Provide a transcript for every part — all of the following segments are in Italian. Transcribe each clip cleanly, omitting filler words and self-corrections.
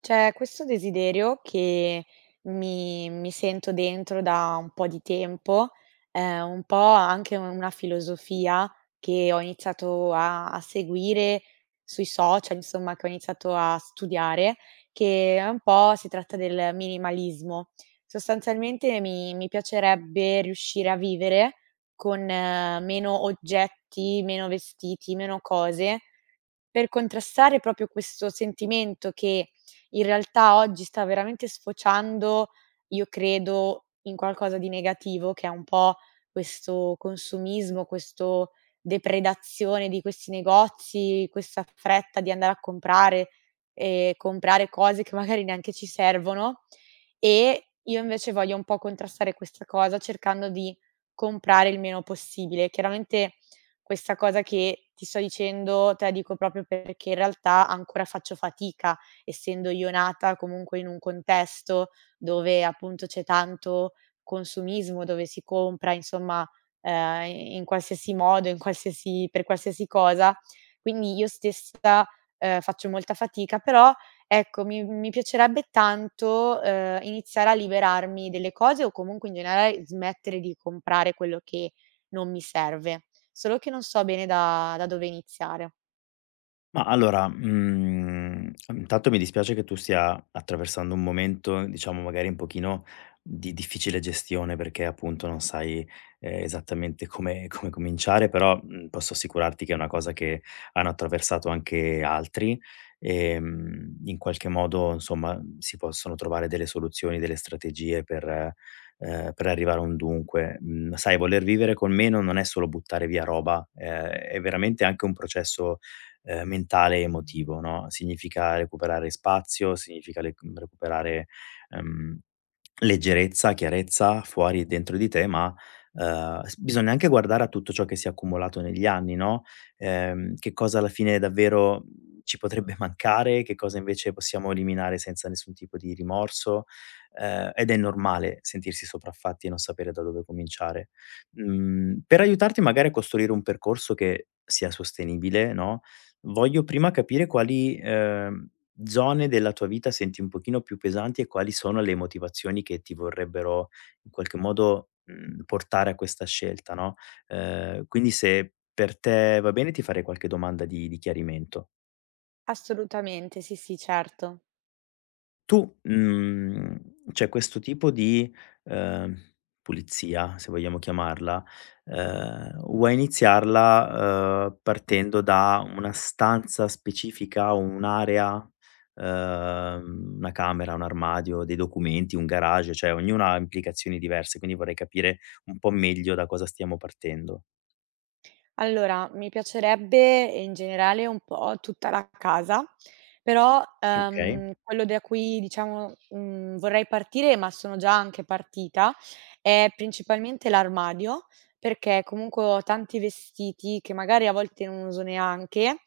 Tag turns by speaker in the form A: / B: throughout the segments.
A: C'è questo desiderio che mi sento dentro da un po' di tempo, un po' anche una filosofia che ho iniziato a seguire sui social, insomma, che ho iniziato a studiare, che è un po' si tratta del minimalismo. Sostanzialmente mi piacerebbe riuscire a vivere con meno oggetti, meno vestiti, meno cose per contrastare proprio questo sentimento che in realtà oggi sta veramente sfociando, io credo, in qualcosa di negativo che è un po' questo consumismo, questo depredazione di questi negozi, questa fretta di andare a comprare e comprare cose che magari neanche ci servono e io invece voglio un po' contrastare questa cosa cercando di comprare il meno possibile. Chiaramente questa cosa che ti sto dicendo te la dico proprio perché in realtà ancora faccio fatica, essendo io nata comunque in un contesto dove appunto c'è tanto consumismo, dove si compra insomma, in qualsiasi modo, in qualsiasi per qualsiasi cosa. Quindi io stessa, faccio molta fatica, però ecco, mi piacerebbe tanto, iniziare a liberarmi delle cose o comunque in generale smettere di comprare quello che non mi serve, solo che non so bene da dove iniziare.
B: Ma allora, intanto mi dispiace che tu stia attraversando un momento, diciamo, magari un pochino di difficile gestione, perché appunto non sai, esattamente come cominciare, però, posso assicurarti che è una cosa che hanno attraversato anche altri, in qualche modo insomma si possono trovare delle soluzioni, delle strategie per arrivare a un dunque. Mhmm, Sai, voler vivere con meno non è solo buttare via roba, è veramente anche un processo mentale e emotivo, no, significa recuperare spazio, significa recuperare, ehm, leggerezza, chiarezza fuori e dentro di te, ma, s bisogna anche guardare a tutto ciò che si è accumulato negli anni, no, che cosa alla fine davvero, ci potrebbe mancare, che cosa invece possiamo eliminare senza nessun tipo di rimorso, ed è normale sentirsi sopraffatti e non sapere da dove cominciare. Per aiutarti magari a costruire un percorso che sia sostenibile, no, voglio prima capire quali, zone della tua vita senti un pochino più pesanti e quali sono le motivazioni che ti vorrebbero in qualche modo, portare a questa scelta, no, quindi se per te va bene ti farei qualche domanda di chiarimento.
A: Assolutamente, sì, sì, certo.
B: Tu, cioè questo tipo di, ehm, pulizia, se vogliamo chiamarla, vuoi iniziarla, partendo da una stanza specifica, un'area, una camera, un armadio, dei documenti, un garage, cioè ognuna ha implicazioni diverse, quindi vorrei capire un po' meglio da cosa stiamo partendo,
A: Allora, mi piacerebbe in generale un po' tutta la casa, però,
B: okay?
A: quello da cui diciamo, mhmm, vorrei partire, ma sono già anche partita, è principalmente l'armadio, perché comunque ho tanti vestiti che magari a volte non uso neanche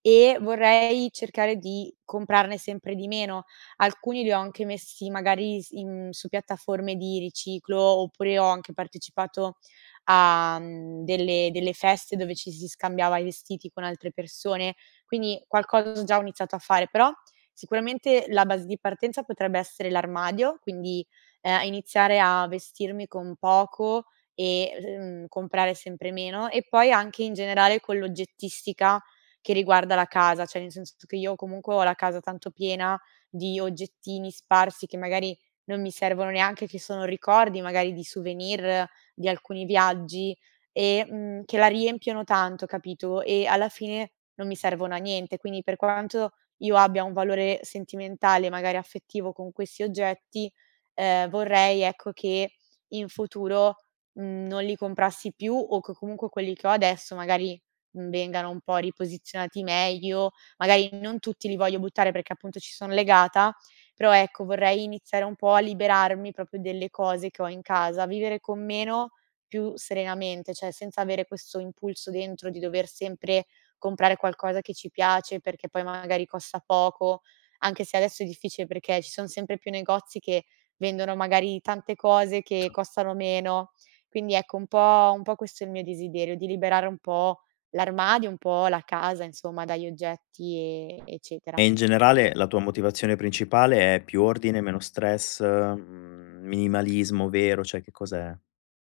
A: e vorrei cercare di comprarne sempre di meno. Alcuni li ho anche messi magari s in su piattaforme di riciclo, oppure ho anche partecipato a, mhmm, delle feste dove ci si scambiava i vestiti con altre persone, quindi qualcosa già ho iniziato a fare, però sicuramente la base di partenza potrebbe essere l'armadio, quindi, iniziare a vestirmi con poco e, mhmm, comprare sempre meno e poi anche in generale con l'oggettistica che riguarda la casa, cioè nel senso che io comunque ho la casa tanto piena di oggettini sparsi che magari non mi servono neanche, che sono ricordi magari di souvenir di alcuni viaggi e, mhmm, che la riempiono tanto, capito, e alla fine non mi servono a niente. Quindi per quanto io abbia un valore sentimentale, magari affettivo con questi oggetti, vorrei ecco che in futuro, mhmm, non li comprassi più o che comunque quelli che ho adesso magari, mhmm, vengano un po' riposizionati meglio, magari non tutti li voglio buttare perché appunto ci son legata, però ecco, vorrei iniziare un po' a liberarmi proprio delle cose che ho in casa, vivere con meno più serenamente, cioè senza avere questo impulso dentro di dover sempre comprare qualcosa che ci piace perché poi magari costa poco, anche se adesso è difficile perché ci sono sempre più negozi che vendono magari tante cose che costano meno. Quindi ecco, un po' questo è il mio desiderio, di liberare un po' l'armadio, un po' la casa, insomma, dagli oggetti e eccetera.
B: E in generale la tua motivazione principale è più ordine, meno stress, minimalismo vero, cioè che cos'è?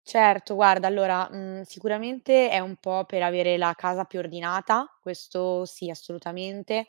A: Certo, guarda, allora, mhmm, sicuramente è un po' per avere la casa più ordinata, questo sì, assolutamente,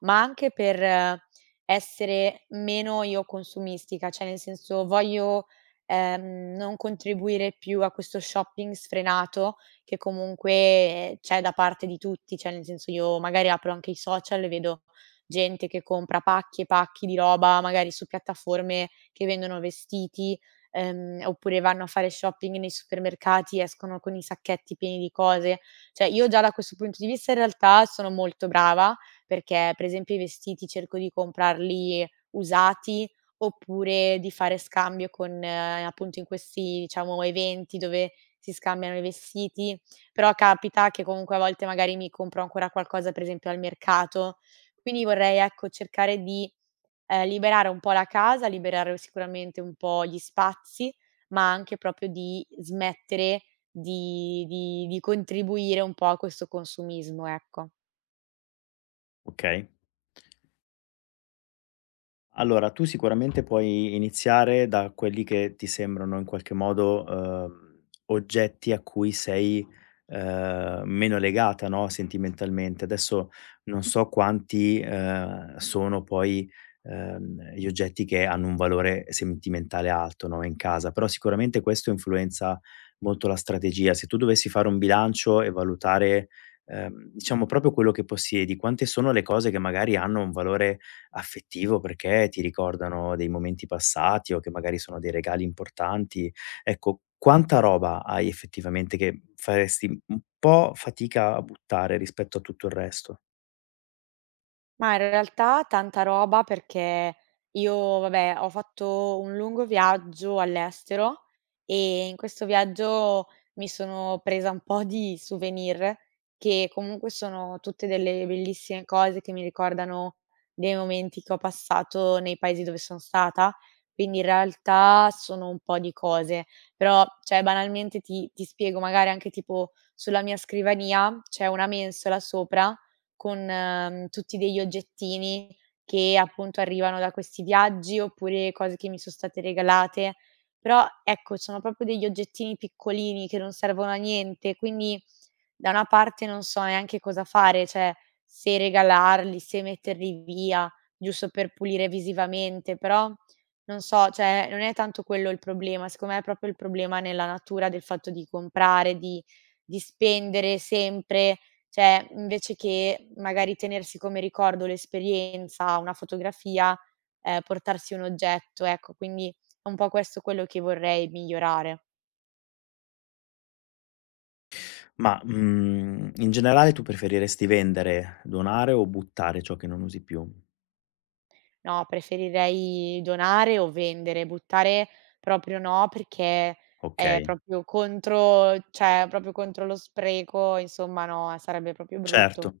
A: ma anche per essere meno io consumistica, cioè nel senso voglio, non contribuire più a questo shopping sfrenato che comunque c'è da parte di tutti, cioè nel senso io magari apro anche i social e vedo gente che compra pacchi e pacchi di roba, magari su piattaforme che vendono vestiti, oppure vanno a fare shopping nei supermercati, escono con i sacchetti pieni di cose. Cioè io già da questo punto di vista in realtà sono molto brava, perché per esempio i vestiti cerco di comprarli usati, oppure di fare scambio con appunto in questi, diciamo, eventi dove si scambiano i vestiti, però capita che comunque a volte magari mi compro ancora qualcosa per esempio al mercato. Quindi vorrei, ecco, cercare di, liberare un po' la casa, liberare sicuramente un po' gli spazi, ma anche proprio di smettere di contribuire un po' a questo consumismo, ecco.
B: Okay. Allora, tu sicuramente puoi iniziare da quelli che ti sembrano in qualche modo, oggetti a cui sei, meno legata, no, sentimentalmente. Adesso non so quanti, sono poi, gli oggetti che hanno un valore sentimentale alto, no, in casa, però sicuramente questo influenza molto la strategia. Se tu dovessi fare un bilancio e valutare, diciamo proprio quello che possiedi, quante sono le cose che magari hanno un valore affettivo perché ti ricordano dei momenti passati o che magari sono dei regali importanti. Ecco, quanta roba hai effettivamente che faresti un po' fatica a buttare rispetto a tutto il resto?
A: Ma in realtà tanta roba perché io, vabbè, ho fatto un lungo viaggio all'estero e in questo viaggio mi sono presa un po' di souvenir che comunque sono tutte delle bellissime cose che mi ricordano dei momenti che ho passato nei paesi dove sono stata. Quindi in realtà sono un po' di cose, però cioè banalmente ti spiego, magari anche tipo sulla mia scrivania c'è una mensola sopra con, mhmm, tutti degli oggettini che appunto arrivano da questi viaggi, oppure cose che mi son state regalate. Però ecco, sono proprio degli oggettini piccolini che non servono a niente, quindi da una parte non so neanche cosa fare, cioè se regalarli, se metterli via, giusto per pulire visivamente, però non so, cioè non è tanto quello il problema, secondo me è proprio il problema nella natura del fatto di comprare, di spendere sempre, cioè, invece che magari tenersi come ricordo l'esperienza, una fotografia, portarsi un oggetto, ecco. Quindi è un po' questo quello che vorrei migliorare.
B: Ma, in generale tu preferiresti vendere, donare o buttare ciò che non usi più?
A: No, preferirei donare o vendere, buttare proprio no, perché è
B: Okay,
A: proprio contro cioè proprio contro lo spreco, insomma no, sarebbe proprio brutto.
B: certo.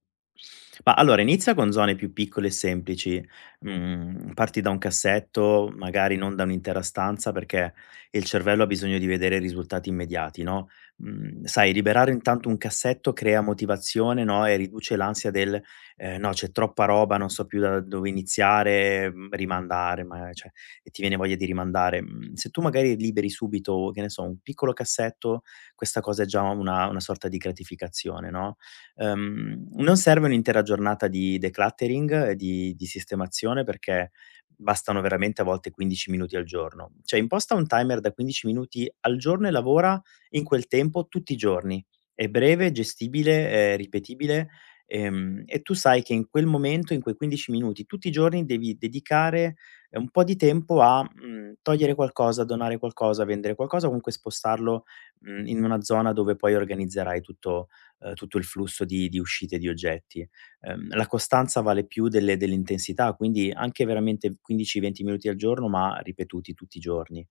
B: Ma allora inizia con zone più piccole e semplici, parti da un cassetto, magari non da un'intera stanza perché il cervello ha bisogno di vedere risultati immediati, no, sai, liberare intanto un cassetto crea motivazione, no, e riduce l'ansia del, "No, c'è troppa roba, non so più da dove iniziare", rimandare ma cioè e ti viene voglia di rimandare. Mhmm, Se tu magari liberi subito, che ne so, un piccolo cassetto, questa cosa è già una sorta di gratificazione, no? Non serve un'intera giornata di decluttering e di sistemazione, perché bastano veramente a volte 15 minuti al giorno. Cioè imposta un timer da 15 minuti al giorno e lavora in quel tempo tutti i giorni. È breve, gestibile, è ripetibile, e tu sai che in quel momento, in quei 15 minuti, tutti i giorni devi dedicare, un po' di tempo a, togliere qualcosa, donare qualcosa, vendere qualcosa, comunque spostarlo, in una zona dove poi organizzerai tutto tutto il flusso di uscite di oggetti. La costanza vale più delle dell'intensità, quindi anche veramente 15, 20 minuti al giorno, ma ripetuti tutti i giorni.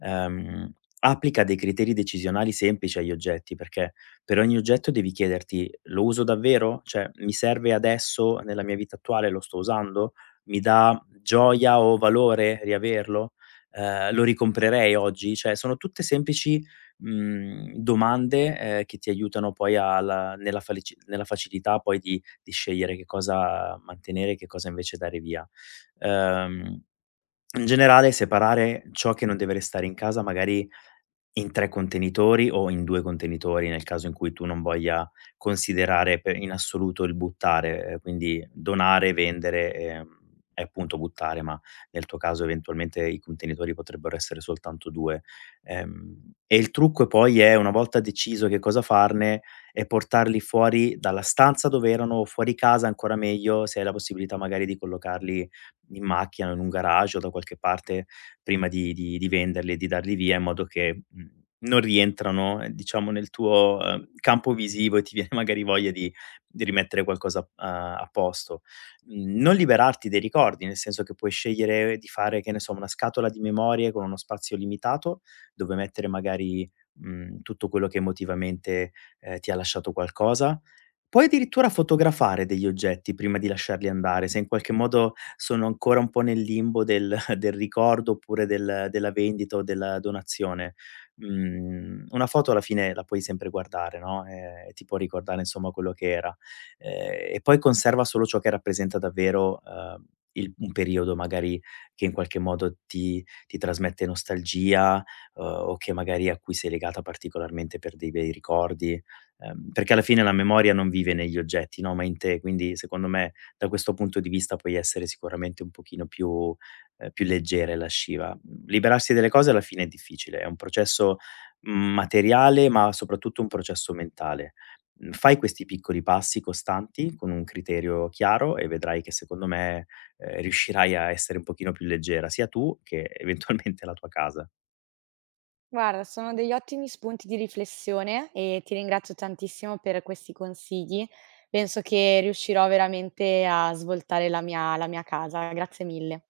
B: Ehm, Applica dei criteri decisionali semplici agli oggetti, perché per ogni oggetto devi chiederti: "Lo uso davvero? Cioè, mi serve adesso nella mia vita attuale? Lo sto usando? Mi dà gioia o valore riaverlo? Lo ricomprerei oggi?" Cioè, sono tutte semplici domande, che ti aiutano poi alla nella falici nella facilità poi di scegliere che cosa mantenere e che cosa invece dare via. Ehm, In generale, separare ciò che non deve restare in casa magari in 3 contenitori o in 2 contenitori, nel caso in cui tu non voglia considerare per in assoluto il buttare, quindi donare, vendere, e appunto buttare, ma nel tuo caso eventualmente i contenitori potrebbero essere soltanto 2. E il trucco poi è, una volta deciso che cosa farne, è portarli fuori dalla stanza dove erano o fuori casa, ancora meglio, se hai la possibilità magari di collocarli in macchina, in un garage o da qualche parte prima di venderli e di darli via in modo che, non rientrano, diciamo nel tuo, campo visivo e ti viene magari voglia di rimettere qualcosa a posto. Non liberarti dei ricordi, nel senso che puoi scegliere di fare, che ne so, una scatola di memorie con uno spazio limitato, dove mettere magari, tutto quello che emotivamente, ti ha lasciato qualcosa. Puoi addirittura fotografare degli oggetti prima di lasciarli andare, se in qualche modo sono ancora un po' nel limbo del del ricordo oppure della vendita o della donazione. Una foto alla fine la puoi sempre guardare, no, e ti può ricordare insomma quello che era. E poi conserva solo ciò che rappresenta davvero, il un periodo magari che in qualche modo ti trasmette nostalgia, o che magari a cui sei legata particolarmente per dei bei ricordi, perché alla fine la memoria non vive negli oggetti, no, ma in te. Quindi secondo me da questo punto di vista puoi essere sicuramente un pochino più più leggere la sciva. Liberarsi delle cose alla fine è difficile, è un processo, materiale, ma soprattutto un processo mentale. Fai questi piccoli passi costanti con un criterio chiaro e vedrai che secondo me, riuscirai a essere un pochino più leggera, sia tu che eventualmente la tua casa.
A: Guarda, sono degli ottimi spunti di riflessione e ti ringrazio tantissimo per questi consigli. Penso che riuscirò veramente a svoltare la mia casa. Grazie mille.